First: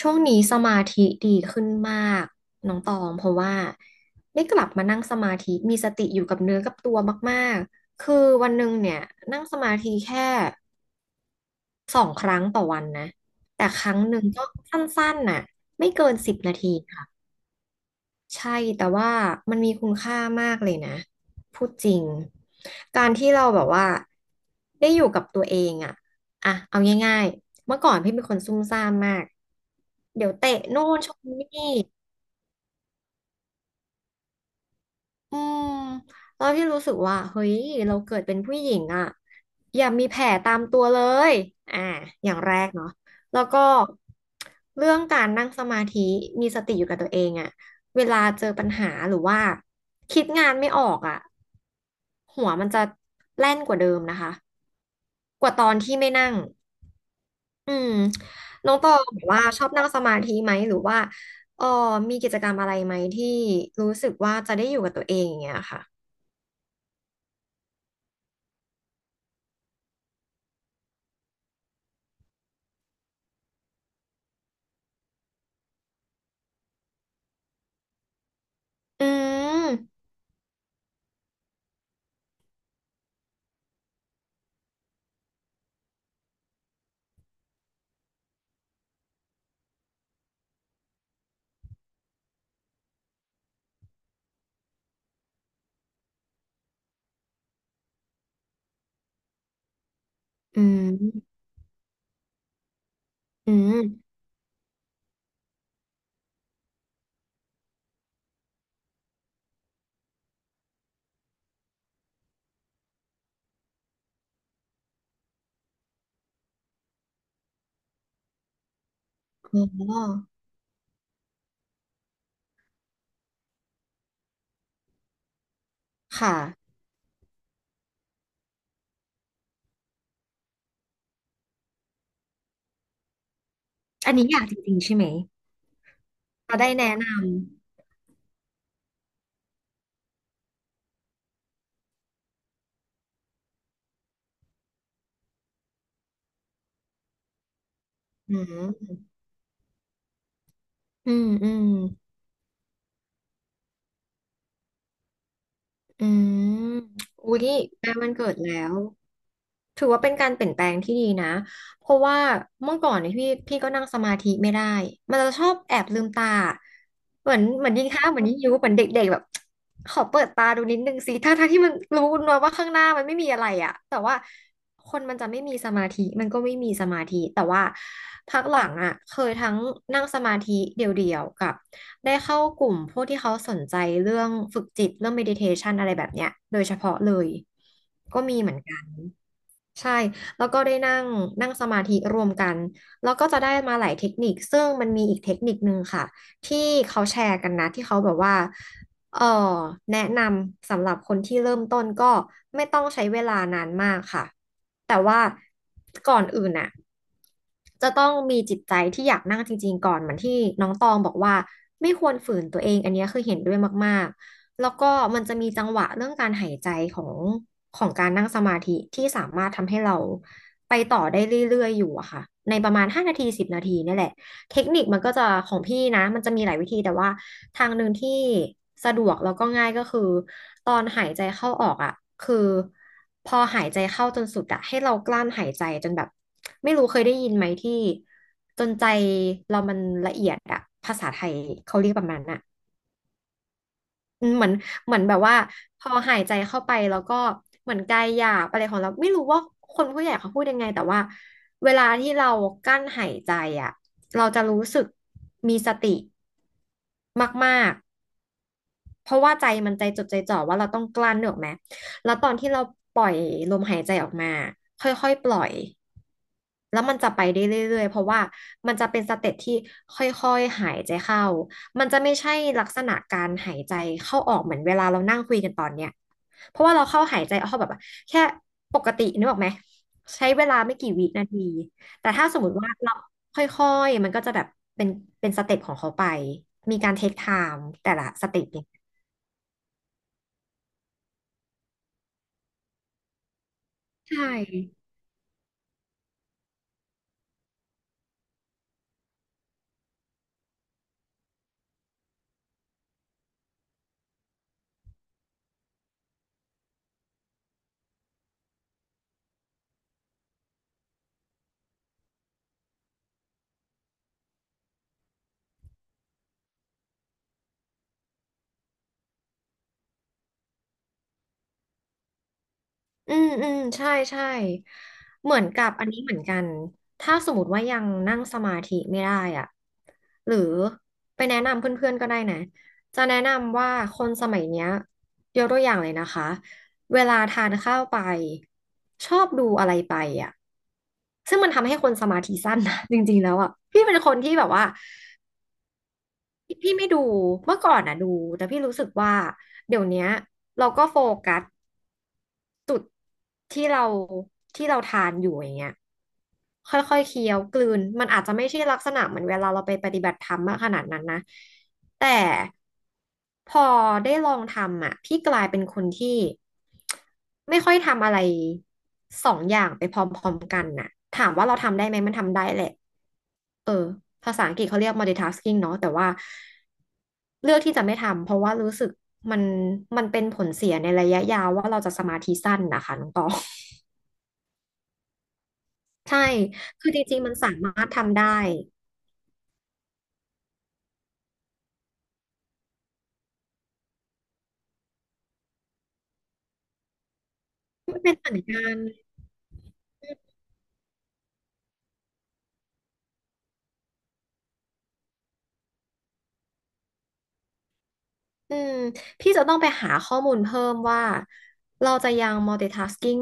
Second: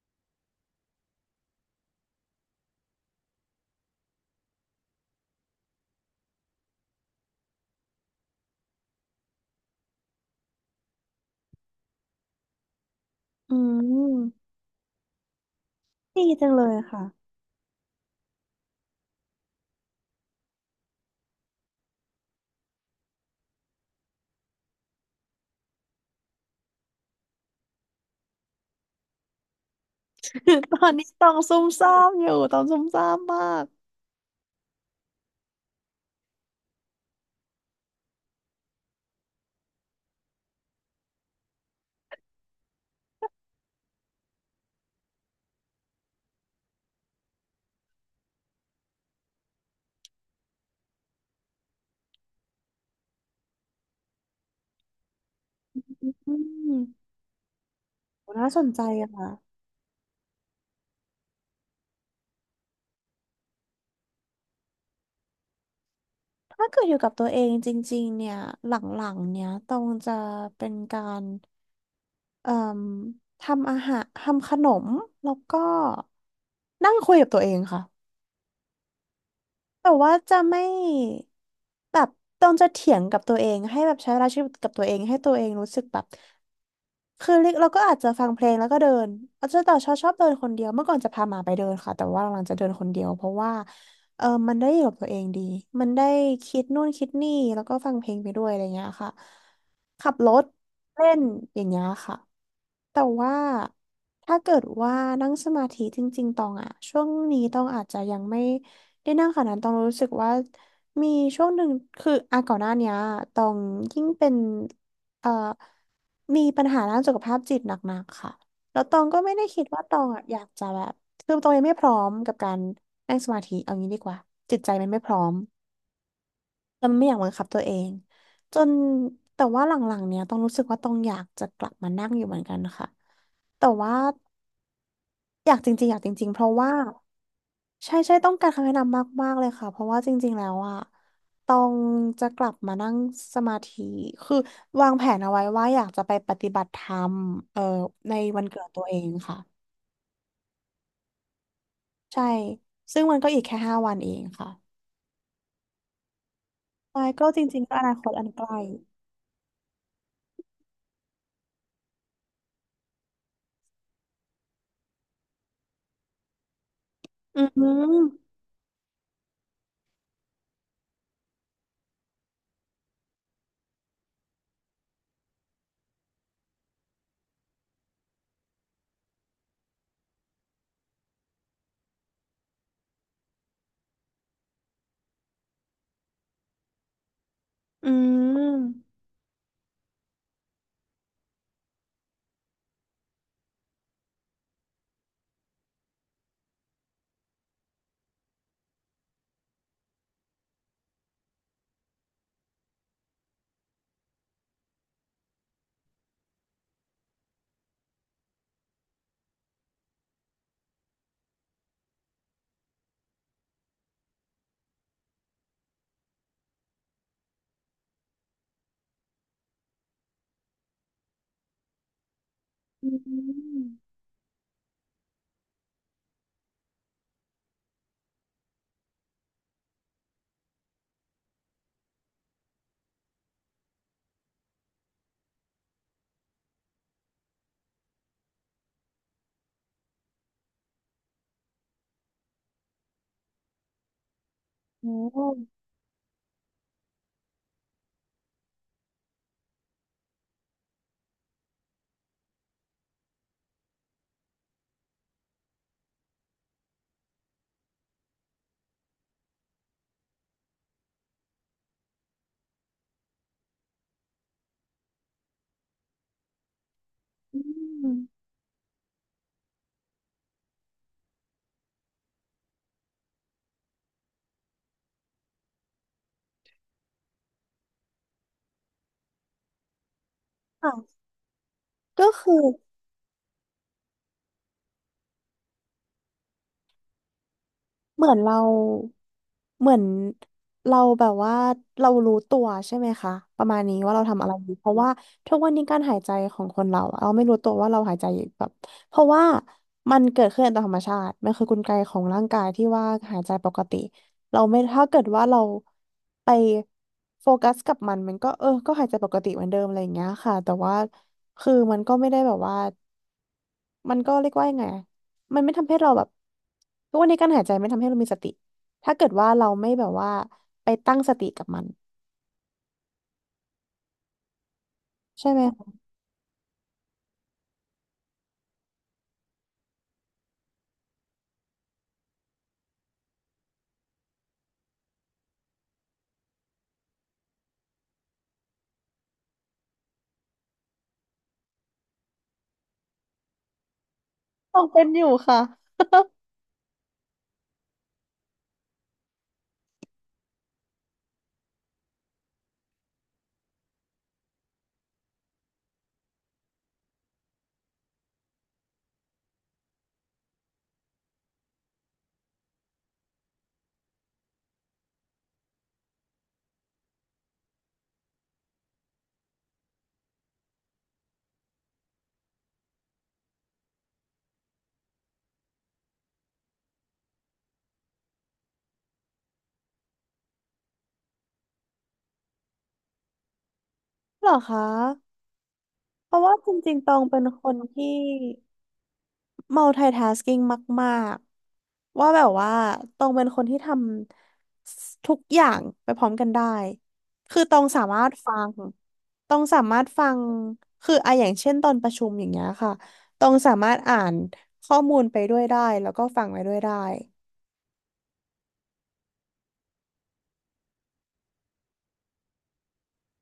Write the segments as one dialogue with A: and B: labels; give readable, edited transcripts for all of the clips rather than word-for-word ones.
A: ช่วงนี้สมาธิดีขึ้นมากน้องตองเพราะว่าได้กลับมานั่งสมาธิมีสติอยู่กับเนื้อกับตัวมากๆคือวันหนึ่งเนี่ยนั่งสมาธิแค่2 ครั้งต่อวันนะ
B: อื
A: แต่ครั้งหนึ่งก็
B: ม
A: สั้นๆน่ะไม่เกิน
B: ดี
A: สิบ
B: จัง
A: นา
B: เล
A: ที
B: ยค่ะ
A: ค่ะ ใช่แต่ว่ามันมีคุณค่ามากเลยนะพูดจริงการที่เราแบบว่าได้อยู่กับตัวเองอะอะเอาง่ายๆเมื่อก่อนพี่เป็นคนซุ่มซ่ามมากเดี๋ยวเตะ
B: ต
A: โน่
B: อน
A: น
B: นี้
A: ช
B: ต้
A: ม
B: องซุ่
A: นี่
B: มซ่ามอยู่ต้องซุ่มซ่ามมาก
A: อืมตอนที่รู้สึกว่าเฮ้ยเราเกิดเป็นผู้หญิงอ่ะอย่ามีแผลตามตัวเลยอ่าอย่างแรกเนาะแล้วก็เรื่องการนั่งสมาธิมีสติอยู่กับตัวเองอ่ะเวลาเจอปัญหาหรือว่าคิดงานไม่ออกอ่ะหัวมันจะแล่นกว่าเดิมนะคะกว่าตอนที่
B: อ
A: ไม่นั่ง
B: ืม
A: อืม
B: โหน่าสน
A: น้อง
B: ใจ
A: ตอง
B: อะ
A: แบ
B: ค่ะ
A: บว่าชอบนั่งสมาธิไหมหรือว่าเออมีกิจกรรมอะไรไหมที่รู้สึกว่าจะได้อยู่กับตัวเองอย่างเงี้ยค่ะ
B: ถ้าเกิดอยู่กับตัวเองจริงๆเนี่ยหลังๆเนี่ยตองจะเป็นการเอ่มทำอาหารทำขนมแล้วก็นั่งคุยกับตัวเองค่ะ
A: อื
B: แต่
A: ม
B: ว่าจะไม่แบบต้องจะเถียงกับตัวเองให้แบบใช้เวลาชีวิตกับตัวเองให้ตัวเองรู้สึกแบบคือเล็กเราก็อาจจะฟังเพลงแล้วก็เดินอาจจะแต่ชอบเดินคนเดียวเมื่อก่อนจะพาหมาไปเดินค่ะแต่ว่าหลังๆจะเดินคนเดียวเพราะว่าเออมันได้อยู่กับตัวเองดีมันได้คิดนู่นคิดนี่แล้วก็ฟังเพลงไปด้วยอะไรเงี้ยค่ะขับรถ
A: อื
B: เล่น
A: ม
B: อย่างเงี้ยค่ะแต่ว่า
A: อืม
B: ถ้าเกิดว่านั่งสมาธิจริงๆตองอะช่วงนี้ตองอาจจะยังไม่ ได้นั่งขนาดนั้นต้องรู้สึกว่ามีช่วงหนึ่งคืออ่ะก่อนหน้าเนี้ยต้องยิ่งเป็นเอ่อมีปัญหาด้านสุขภาพจิตหนักๆค่ะแล้วตองก็ไม่ได้คิ
A: อ๋
B: ดว่าตองอ่ะ
A: อ
B: อยากจะแบบคือตองยังไม่พร้อมกับการนั่งสมาธิเอางี้ดีกว่าจิตใจมันไม่พร้อม
A: ค่ะ
B: แล้วมันไม่อยากบังคับตัวเองจนแต่ว่าหลังๆเนี้ยต้องรู้สึกว่าต้องอยากจะกลับมานั่งอยู่เหมือนกันค่ะแต่ว่า
A: อันนี้อยากจริงๆใช่ไหม
B: อยากจริงๆอยากจริงๆเพราะ
A: เราได้
B: ว่า
A: แนะน
B: ใช่ใช่ต้องการคำแนะนำมากๆเลยค่ะเพราะว่าจริงๆแล้วอ่ะต้องจะกลับมานั่งสมาธิคือวางแผนเอาไว้ว่าอยากจะไปปฏิบัติธรรมเอ่อใน
A: ำ อื
B: วันเกิดตัว
A: ม
B: เองค่ะ
A: อืม อืม
B: ใช่ซึ่งมันก็อีกแค่5 วันเองค่ะ
A: อืม
B: ใช่ก็
A: อุ๊ย
B: จ
A: ใ
B: ริงๆก็อ
A: กล้
B: นาค
A: วัน
B: ตอั
A: เกิ
B: น
A: ด
B: ใก
A: แล้
B: ล้
A: วถือว่าเป็นการเปลี่ยนแปลงที่ดีนะ เพราะว่าเมื่อก่อนเนี่ยพี่ก็นั่งสมาธิไม่ได้ มันจะชอบแอบลืมตา เหมือ
B: อื
A: นเหมือนยิงข้าว
B: ม
A: เหมือนยิงยุเหมือนเด็กๆแบบขอเปิดตาดูนิดนึงสิถ้าทางที่มันรู้นะว่าข้างหน้ามันไม่มีอะไรอะแต่ว่าคนมันจะไม่มีสมาธิมันก็ไม่มีสมาธิแต่ว่าพักหลังอะเคยทั้งนั่งสมาธิเดี่ยวๆกับได้เข้ากลุ่มพวกที่เขาสนใจเรื่องฝึกจิตเรื่อง meditation อะไรแบบเนี้ยโดยเฉพาะเลย
B: อื
A: ก็มีเหมือนกัน
B: ม
A: ใช่แล้วก็ได้นั่งนั่งสมาธิรวมกันแล้วก็จะได้มาหลายเทคนิคซึ่งมันมีอีกเทคนิคนึงค่ะที่เขาแชร์กันนะที่เขาแบบว่าเออแนะนำสำหรับคนที่เริ่มต้นก็ไม่ต้องใช้เวลานานมากค่ะแต่ว่าก่อนอื่นน่ะจะต้องมีจิตใจที่อยากนั่งจริงๆก่อนเหมือนที่น้องตองบอกว่าไม่ควรฝืนตัวเองอันเนี้ยคือเห็นด้วยมาก แล้วก็มันจะมีจังหวะเรื่องการหายใจของของการนั่งสมาธิที่สามารถทำให้เราไปต่อได้เรื่อยๆอยู่อะค่ะในประมา
B: อื
A: ณ5 นาทีสิบ
B: ม
A: นาทีนี่แหละเทคนิคมันก็จะของพี่นะมันจะมีหลายวิธีแต่ว่าทางหนึ่งที่สะดวกแล้วก็ง่ายก็คือตอนหายใจเข้าออกอะคือพอหายใจเข้าจนสุดอะให้เรากลั้นหายใจจนแบบไม่รู้เคยได้ยินไหมที่จนใจเรามันละเอียดอะภาษาไทยเขาเรียกประมาณน่ะ อืมเหมือนเห
B: โอ้
A: มือนแบบว่าพอหายใจเข้าไปแล้วก็เหมือนกายหยาบอะไรของเราไม่รู้ว่าคนผู้ใหญ่เขาพูดยังไงแต่ว่าเวลาที่เรากั้นหายใจอ่ะเราจะรู้สึกมีสติมากๆ เพราะว่าใจมันใจจดใจจ่อว่าเราต้องกลั้นเนึกออกไหมแล้วตอนที่เราปล่อยลมหายใจออกมาค่อยๆปล่อยแล้วมันจะไป
B: อื
A: ได้เรื่อยๆเพ
B: ม
A: ราะว่ามันจะเป็นสเต็ปที่ค่อยๆหายใจเข้ามันจะไม่ใช่ลักษณะการหายใจเข้าออกเหมือนเวลาเรานั่งคุยกันตอนเนี้ยเพราะว่าเราเข้าหายใจเข้าแบบว่าแค่ปกตินึกออกไหมใช้เวลา
B: ค่ะ
A: ไม่กี่วินาที
B: ก็
A: แต่ถ้า
B: คือ
A: สมมติว่าเราค่อยๆมันก็จะแบบเป็นเป็นสเต็ปของเขาไปมีการเทคไทม์แต่
B: เห
A: ละ
B: มือน
A: ส
B: เรา
A: เต็ป
B: เหมือนเราแบบว่าเรารู้ตัวใช่ไหมคะประมาณนี้ว่าเรา
A: ใช
B: ทำอะไรอยู่เพราะ
A: ่
B: ว่าทุกวันนี้การหายใจของคนเราอะเราไม่รู้ตัวว่าเราหายใจอยู่แบบเพราะว่ามันเกิดขึ้นตามธรรมชาติมันคือกลไกของร่างกายที่ว่าหายใจปกติเราไม่ถ้าเกิดว่าเราไปโฟกัสกับมันมันก็เออก็หายใจปกติเหมือนเดิมอะไรอย่างเงี้ยค่ะแต่ว่าคือมันก็ไม่ได้แบบว่า มันก็เรียกว่ายังไงอะมันไม่ทำให้เราแบบทุกวันนี้การหายใจไม่ทำให้เรามีสติ ถ้าเกิดว่าเราไม่แบบว่าไปตั้งสติกับมัน
A: อืมอืมใช่ใช่
B: ใช่
A: เหมื
B: ไห
A: อ
B: ม
A: นกับอันนี้เหมือนกันถ้าสมมติว่ายังนั่งสมาธิไม่ได้อ่ะหรือไปแนะนำเพื่อนๆก็ได้นะจะแนะนำว่าคนสมัยเนี้ยยกตัวอย่างเลยนะคะเวลาทานข้าวไปชอบดูอะไรไปอ่ะซึ่งมันทำให้คนสมาธิสั้นนะ จริงๆแล้วอ่ะพี่เป็นคนที่แบบ
B: ตอ
A: ว่า
B: งเป็นอยู่ค่ะ
A: พี่ไม่ดูเมื่อก่อนอ่ะดูแต่พี่รู้สึกว่าเดี๋ยวเนี้ยเราก็โฟกัส จุดที่เราที่เราทานอยู่อย่างเงี้ยค่อยๆเคี้ยวกลืนมันอาจจะไม่ใช่ลักษณะเหมือนเวลาเราไปปฏิบัติธรรมมากขนาดนั้นนะแต่พอได้ลองทำอ่ะพี่กลายเป็นคนที่ไม่ค่อยทำอะไรสองอย่างไปพร้อมๆกันน่ะถามว่าเราทำได้ไหมมันทำได้แหละเออภาษาอังกฤษเขาเรียก multitasking เนาะแต่ว่าเลือกที่จะไม่ทำเพราะว่ารู้สึกมันมันเป็นผลเสียในระยะยาวว่าเราจะสมาธิสั้นนะคะน้องตอง
B: เหรอคะเพ
A: ใช่
B: ราะว่าจริงๆ
A: คื
B: ต
A: อ
B: อ
A: จ
B: ง
A: ริ
B: เป็
A: ง
B: น
A: ๆมัน
B: ค
A: สา
B: น
A: มาร
B: ที่
A: ถทำได้
B: multitasking มากๆว่าแบบว่าตองเป็นคนที่ทำทุกอย่างไปพร้อมกันได้คือตองสา
A: ไม่
B: มาร
A: เป็
B: ถ
A: นเห
B: ฟั
A: มือน
B: ง
A: กัน
B: ตองสามารถฟังคืออะอย่างเช่นตอนประชุมอย่างเงี้ยค่ะตองสามารถอ่านข้อมูลไปด้วยได้แล้วก็ฟังไปด้วยได้
A: อืมพี่จะต้องไปหาข้อมูลเพิ่มว่าเราจะยัง multitasking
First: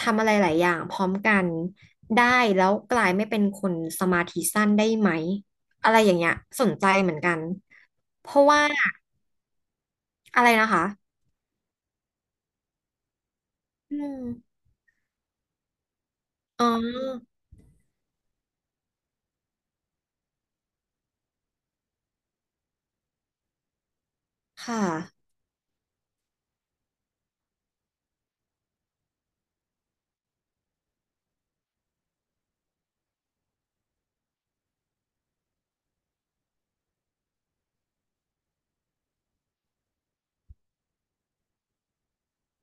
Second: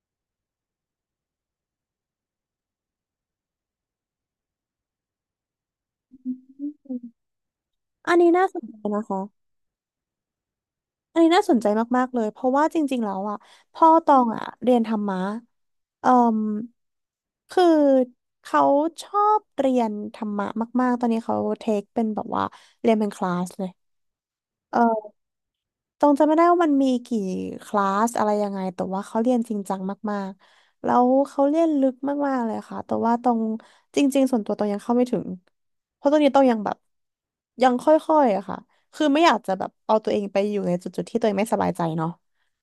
A: ทำอะไรหลายอย่างพร้อมกันได้แล้วกลายไม่เป็นคนสมาธิสั้นได้ไหมอะไรอย่างเงี้ยส
B: อ
A: นใจเหมือน
B: ม
A: กัน
B: อัน
A: เพ
B: นี้
A: ราะ
B: น่าส
A: ว่า
B: นใจนะคะ
A: อะไรนะคะ
B: อันนี้น่าสนใจมากๆเลยเพราะว่าจริงๆ แล้วอ่ะพ่อ
A: อื
B: ตองอ่ะ
A: ม
B: เรียนธรรมะเอ่อ
A: อ๋อ
B: คือเขาชอบเรียนธรรมะมากๆตอนนี้เขาเทคเป็นแบบว่า
A: ค่
B: เอ่อ
A: ะ
B: ตรงจำไม่ได้ว่ามันมีกี่คลาสอะไรยังไงแต่ว่าเขาเรียนจริงจังมากๆแล้วเขาเรียนลึกมากๆเลยค่ะแต่ว่าตรงจริงๆส่วนตัวตรงยังเข้าไม่ถึงเพราะตรงนี้ต้องยังแบบยังค่อยๆอะค่ะคือไม่อยากจะแบบเอาตัวเองไปอยู่ในจุดๆที่ตัวเองไม่สบายใจเนาะ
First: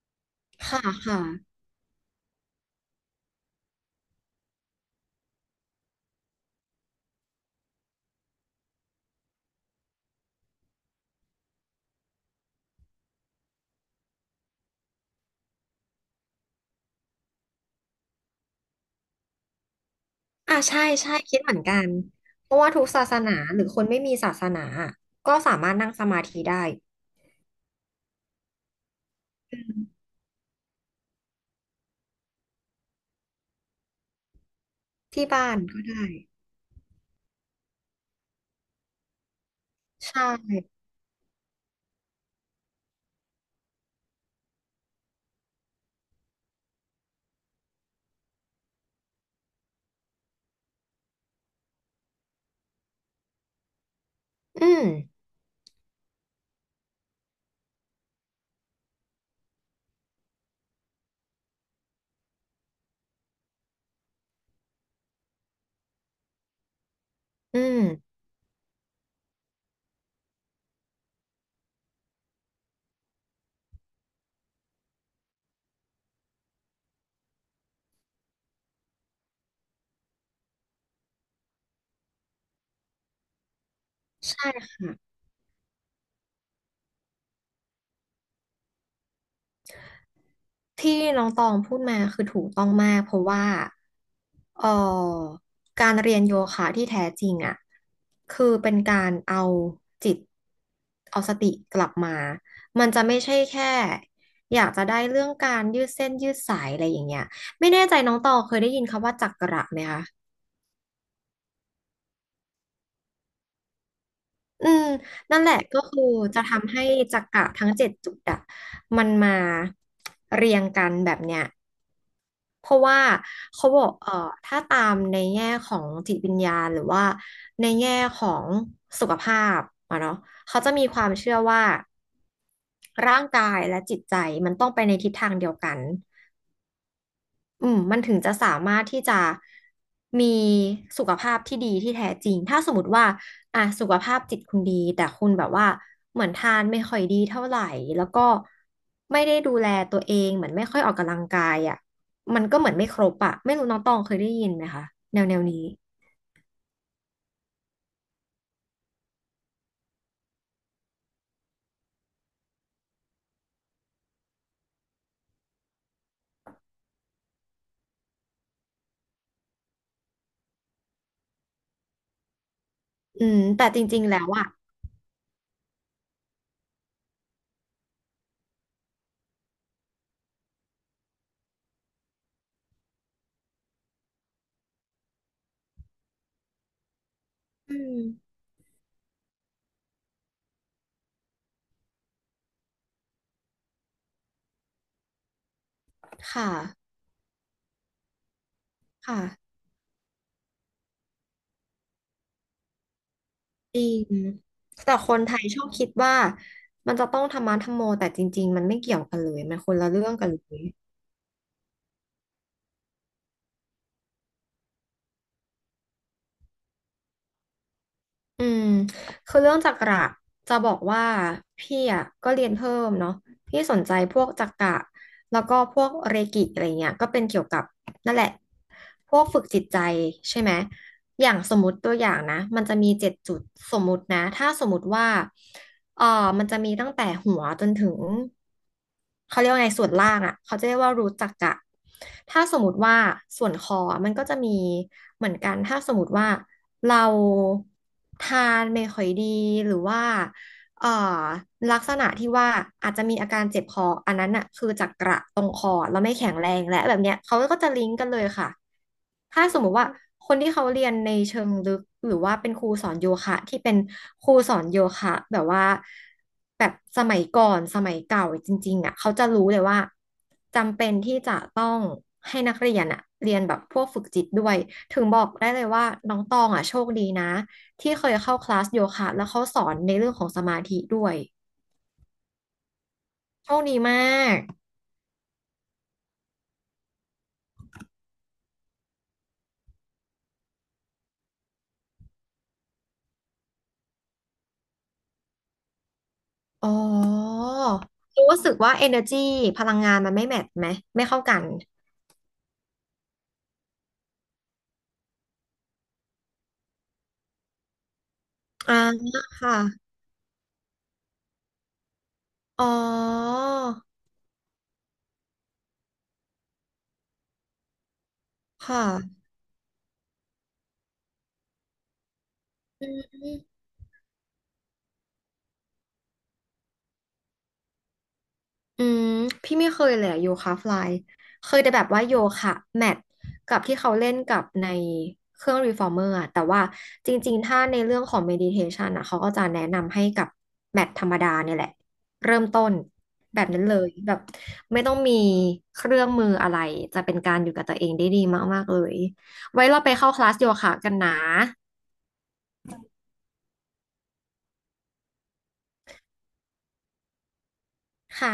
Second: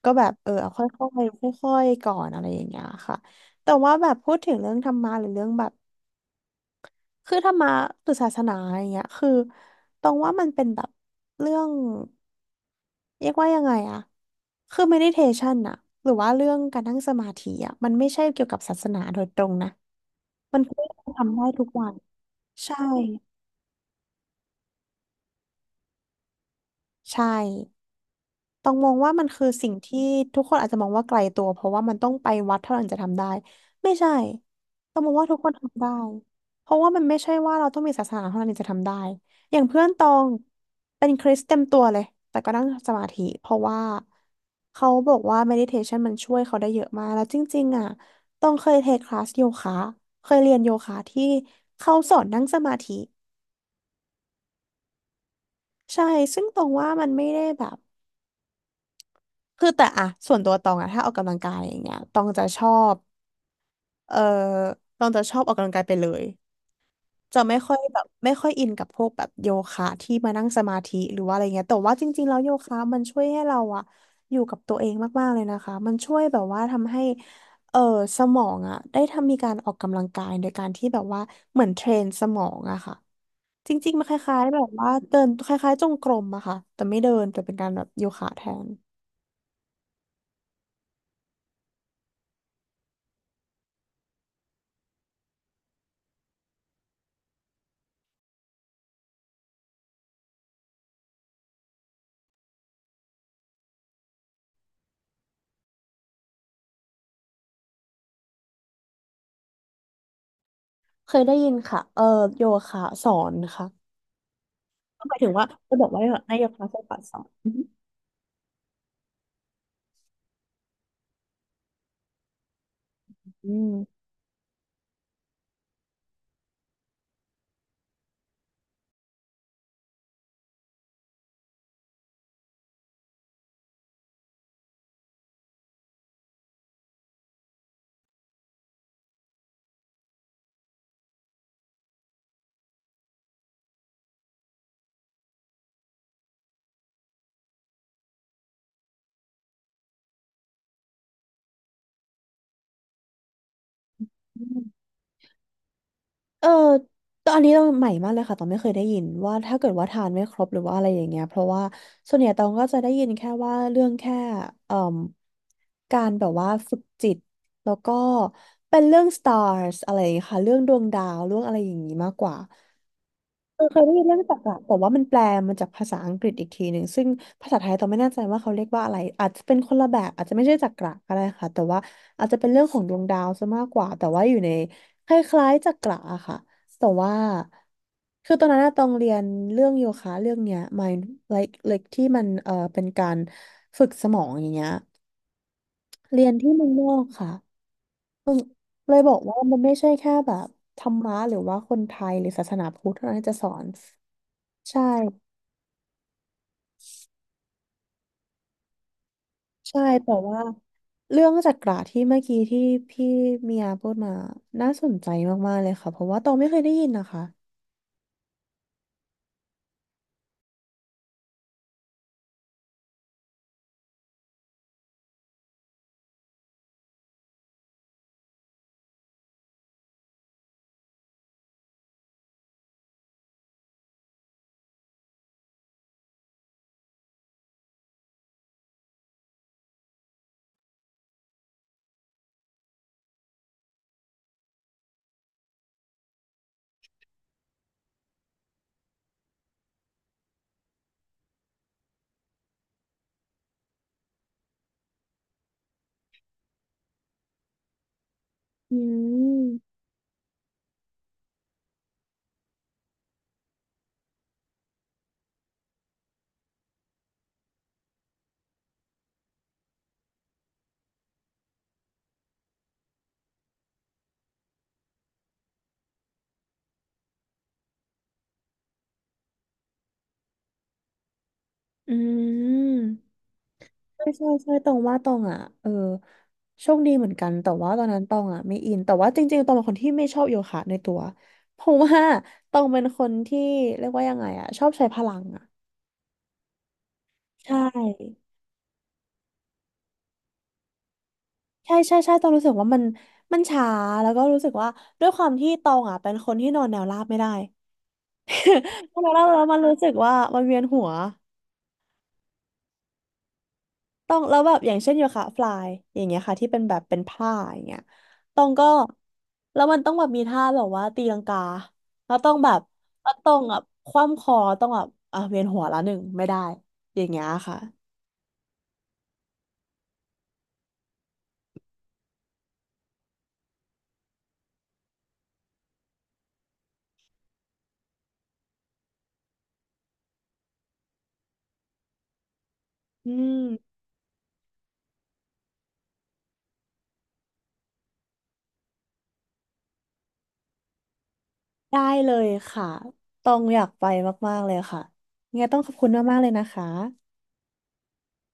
B: ก็แบบเออเอา
A: ค่ะ
B: ค่อ
A: ค่ะ
B: ยๆค่อยๆก่อนอะไรอย่างเงี้ยค่ะแต่ว่าแบบพูดถึงเรื่องธรรมะหรือเรื่องแบบ คือธรรมะหรือศาสนาอย่างเงี้ยคือตรงว่ามันเป็นแบบเรื่องเรียกว่ายังไงอะคือ meditation อะหรือว่าเรื่องการนั่งสมาธิอะมันไม่ใช่เกี่ยวกับศาสนาโดยตรงนะ
A: อ่า
B: มันคื
A: ใช่ใช่
B: อทำ
A: คิด
B: ได้
A: เหมือน
B: ทุก
A: กั
B: วั
A: น
B: น
A: เพราะว่า
B: ใช่
A: ทุกศาสนาหรือคนไม่มีศาสนาก็สามารถนั่งสมาธิได้
B: ใช่ ต้องมองว่ามันคือ
A: อื
B: สิ่ง
A: ม
B: ที่ทุกคนอาจจะมองว่าไกลตัวเพราะว่ามันต้องไปวัดเท่านั้นจะทำได้ไม่ใช่ต้องมองว่า
A: ที่
B: ทุกค
A: บ้า
B: น
A: น
B: ทำ
A: ก็
B: ได้
A: ได้
B: เพราะว่ามันไม่ใช่ว่าเราต้องมีศาสนาเท่านั้นถึงจะทำได้อย่างเพื่อนตอ
A: ใช่
B: งเป็นคริสเต็มตัวเลยแต่ก็นั่งสมาธิเพราะว่าเขาบอกว่า meditation มันช่วยเขาได้เยอะมากแล้วจริงๆอ่ะต้องเคยเทคคลาสโยคะเคยเรียนโยคะที่เขาสอนนั่งสมาธิ
A: อืม
B: ใช่ซึ่งตรงว่ามันไม่ได้แบบ คือแต่อะส่วนตัวตองอะถ้าออกกำลังกายอย่างเงี้ยตองจะชอบเออตองจะชอบออกกำลังกายไปเลยจะไม่
A: อื
B: ค่อ
A: ม
B: ยแบบไม่ค่อยอินกับพวกแบบโยคะที่มานั่งสมาธิหรือว่าอะไรเงี้ยแต่ว่าจริงๆแล้วโยคะมันช่วยให้เราอะอยู่กับตัวเองมากๆเลยนะคะมันช่วยแบบว่าทำให้เออสมองอะได้ทำมีการออกกำลังกายโดยการที่แบบว่าเหมือนเทรนสมองอะค่ะจริงๆมันคล้าย
A: ใช่
B: ๆแบบว่า
A: ค่ะ
B: เดินคล้ายๆจงกรมอะค่ะแต่ไม่เดินแต่เป็นการแบบโยคะแทน
A: ที่น้องตองพูดมาคือถูกต้องมากเพราะว่าเอ่อการเรียนโยคะที่แท้จริงอ่ะคือเป็นการเอาจิตเอาสติกลับมามันจะไม่ใช่แค่อยากจะได้เรื่องการยืดเส้นยืดสายอะไรอย่างเงี้ยไม่แน่ใจน้องตองเคยได้ยินคำว่าจักระไหมคะ
B: เคยได้ยินค่ะโยคะสอนค่ะ
A: อืม
B: ก็หมายถึง
A: นั่น
B: ว่า
A: แหละ
B: จะ
A: ก็
B: บอกว่า
A: คือ
B: ให้
A: จะ
B: โยคะ
A: ทำ
B: โซ
A: ให้
B: บะส
A: จั
B: อน
A: กระ
B: อือ
A: ทั้งเจ็ดจุดอะมันมาเรียงกันแบบเนี้ยเพราะว่าเขาบอ
B: ม
A: กถ้าตามในแง่ของจิตวิญญาณหรือว่าในแง่ของสุขภาพอะเนาะเขาจะมีความเชื่อว่าร่างกายและจิตใจมันต้องไปในทิศทางเดียวกัน อืมมันถึงจะสามารถที่จะมีสุขภาพที่ดีที่แท้จริง ถ้าสมมติว่าอ่ะสุขภาพจิตคุณดีแต่คุณแบบว่าเหมือนทานไม่ค่อยดีเท่าไหร่แล้วก็ไม่ได้ดูแลตัวเองเหมือนไม่ค่อยออกกำลังกายอ่ะมันก็เหมือนไม่ครบอ่ะไม่รู้น้องตองเคยได้
B: อื
A: ยินไหมคะ
B: ม
A: แนวแนวนี้
B: เออตอนนนี้เราใหม่มากเลยค่ะ ตองไม่เคยได้ยินว่าถ้าเกิดว่าทานไม่ครบหรือว่าอะไรอย่างเงี้ยเพราะว่าส่วนใหญ่ตองก็จะได้ยินแค่ว่าเรื่องแค่เอ่มการแบบว่าฝึกจิตแล้วก็เป็นเรื่อง stars อะไรอย่างเงี้ยค่ะเรื่องดวงดาวเรื่องอะไรอย่างงี้มากกว่า
A: อืมแต่
B: เค
A: จ
B: ยได้
A: ริ
B: ยิ
A: ง
B: น
A: ๆ
B: เรื่
A: แล้
B: อง
A: ว
B: จัก
A: อ่ะ
B: ระแต่ว่ามันแปลมาจากภาษาอังกฤษอีกทีหนึ่งซึ่งภาษาไทยตอนไม่แน่ใจว่าเขาเรียกว่าอะไรอาจจะเป็นคนละแบบอาจจะไม่ใช่จักระก็ได้ค่ะแต่ว่าอาจจะเป็นเรื่องของดวงดาวซะมากกว่าแต่ว่าอยู่ในคล้ายๆจักระอะค่ะแต่ว่า
A: อืม
B: คือตอนนั้นอะต้องเรียนเรื่องโยคะเรื่องเนี้ย mind like ที่มันเป็นการฝึกสมองอย่างเงี้ยเรียน
A: ค่ะ
B: ที่เมืองนอกค่ะเลยบอกว่า
A: ค่ะ
B: มันไม่ใช่แค่แบบธรรมะหรือว่าคนไทยหรือศาสนาพุทธเท่านั้นที่จะสอน
A: จริง
B: ใช่
A: แต่คนไทยชอบคิดว่ามันจะต้องทำมาทำโมแต่จริงๆมันไม่เกี่ยวกันเลยมันคน
B: ใช่
A: ละเรื่อ
B: แต่
A: งกัน
B: ว่า
A: เลย
B: เรื่องจักระที่เมื่อกี้ที่พี่เมียพูดมาน่าสนใจมากๆเลยค่ะเพราะว่าตองไม่เคยได้ยินนะคะ
A: อืมคือเรื่องจักระจะบอกว่าพี่อ่ะก็เรียนเพิ่มเนาะพี่สนใจพวกจักระแล้วก็พวกเรกิอะไรเงี้ยก็เป็นเกี่ยวกับนั่นแหละพวกฝึกจิตใจใช่ไหมอย่างสมมติตัวอย่างนะมันจะมีเจ็ดจุดสมมตินะถ้าสมมติว่าเออมันจะมีตั้งแต่หัวจนถึงเขาเรียกว่าไงส่วนล่างอ่ะเขาจะเรียกว่ารูทจักระถ้าสมมติว่าส่วนคอมันก็จะมีเหมือนกันถ้าสมมติว่า เราทานไม่ค่อยดีหรือว่า เอ่อลักษณะที่ว่าอาจจะมีอาการเจ็บคออันนั้นน่ะคือจากกระตรงคอแล้วไม่แข็งแรงและแบบเนี้ยเขาก็จะลิงก์กันเลยค่ะ
B: อื
A: ถ้าสมมุ
B: ม
A: ติว่าคนที่เขาเรียนในเชิงลึกหรือว่าเป็นครูสอนโยคะที่เป็นครูสอนโยคะแบบว่าแบบสมัยก่อนสมัยเก่าจริงๆอ่ะเขาจะรู้เลยว่าจำเป็นที่จะต้องให้นักเรียนอ่ะเรียนแบบพวกฝึกจิตด้วยถึงบอกได้เลยว่าน้องตองอ่ะโชคดีนะ ที่เคยเข้าคลาสโยคะแล้วเขาสอนในเรื่องของสมาธิด้วย
B: อืม
A: โชคดีม
B: ใช่
A: า
B: ใช่
A: ก
B: ใช่ตองว่าตองอ่ะโชคดีเหมือนกันแต่ว่าตอนนั้นตองอ่ะไม่อินแต่ว่าจริงๆตองเป็นคนที่ไม่ชอบโยคะในตัวเพราะว่าตองเป็นคนที่เรียกว่ายังไงอ่ะชอบใช้พลังอ่ะ
A: อ๋อ
B: ใช่
A: รู้สึกว่า energy พลังงานมันไม่แมทช์ไหมไม่เข้ากัน
B: ใช่ใช่ใช่ตองรู้สึกว่ามันมันช้าแล้วก็รู้สึกว่าด้วยความที่ตองอ่ะเป็นคนที่นอนแนวราบไม่ได้
A: อ่า
B: แล้วเรา
A: ค
B: แล้วมันรู้สึ
A: ่ะ
B: กว่ามันเวียนหัว
A: อ๋อ
B: ต้องแล้วแบบอย่างเช่นโยคะฟลายอย่างเงี้ยค่ะที่เป็นแบบเป็นผ้าอย่างเงี้ยต้องก็
A: ค่ะ
B: แล้วมันต้องแบบมีท่าแบบว่าตีลังกาแล้วต้องแบบ
A: อื
B: แล้วาต้อ
A: ม
B: งแบบคว่ำคอต้องแบบอ่ะเวียนหัวละหนึ่งไม่ได้อย่างเงี้ยค่ะ
A: อืมพี่ไม่เคยเลยอะโยคะฟลายเคยแต่แบบว่าโยคะแมทกับที่เขาเล่นกับในเครื่องรีฟอร์เมอร์อะแต่ว่าจริงๆถ้าในเรื่องของเมดิเทชันอะเขาก็จะแนะนำให้กับแมทธรรมดาเนี่ยแหละเริ่มต้น
B: อื
A: แบบนั้น
B: ม
A: เลยแบบไม่ต้องมีเครื่องมืออะไรจะเป็นการอยู่กับตัวเองได้ดีมากๆเลยไว้เราไปเข้าคลาสโยคะกันนะ
B: ได้เลยค่ะต้องอยากไปมากๆเลยค่ะยังไงต้องขอบคุณมากๆเลยนะคะ
A: ค่ะ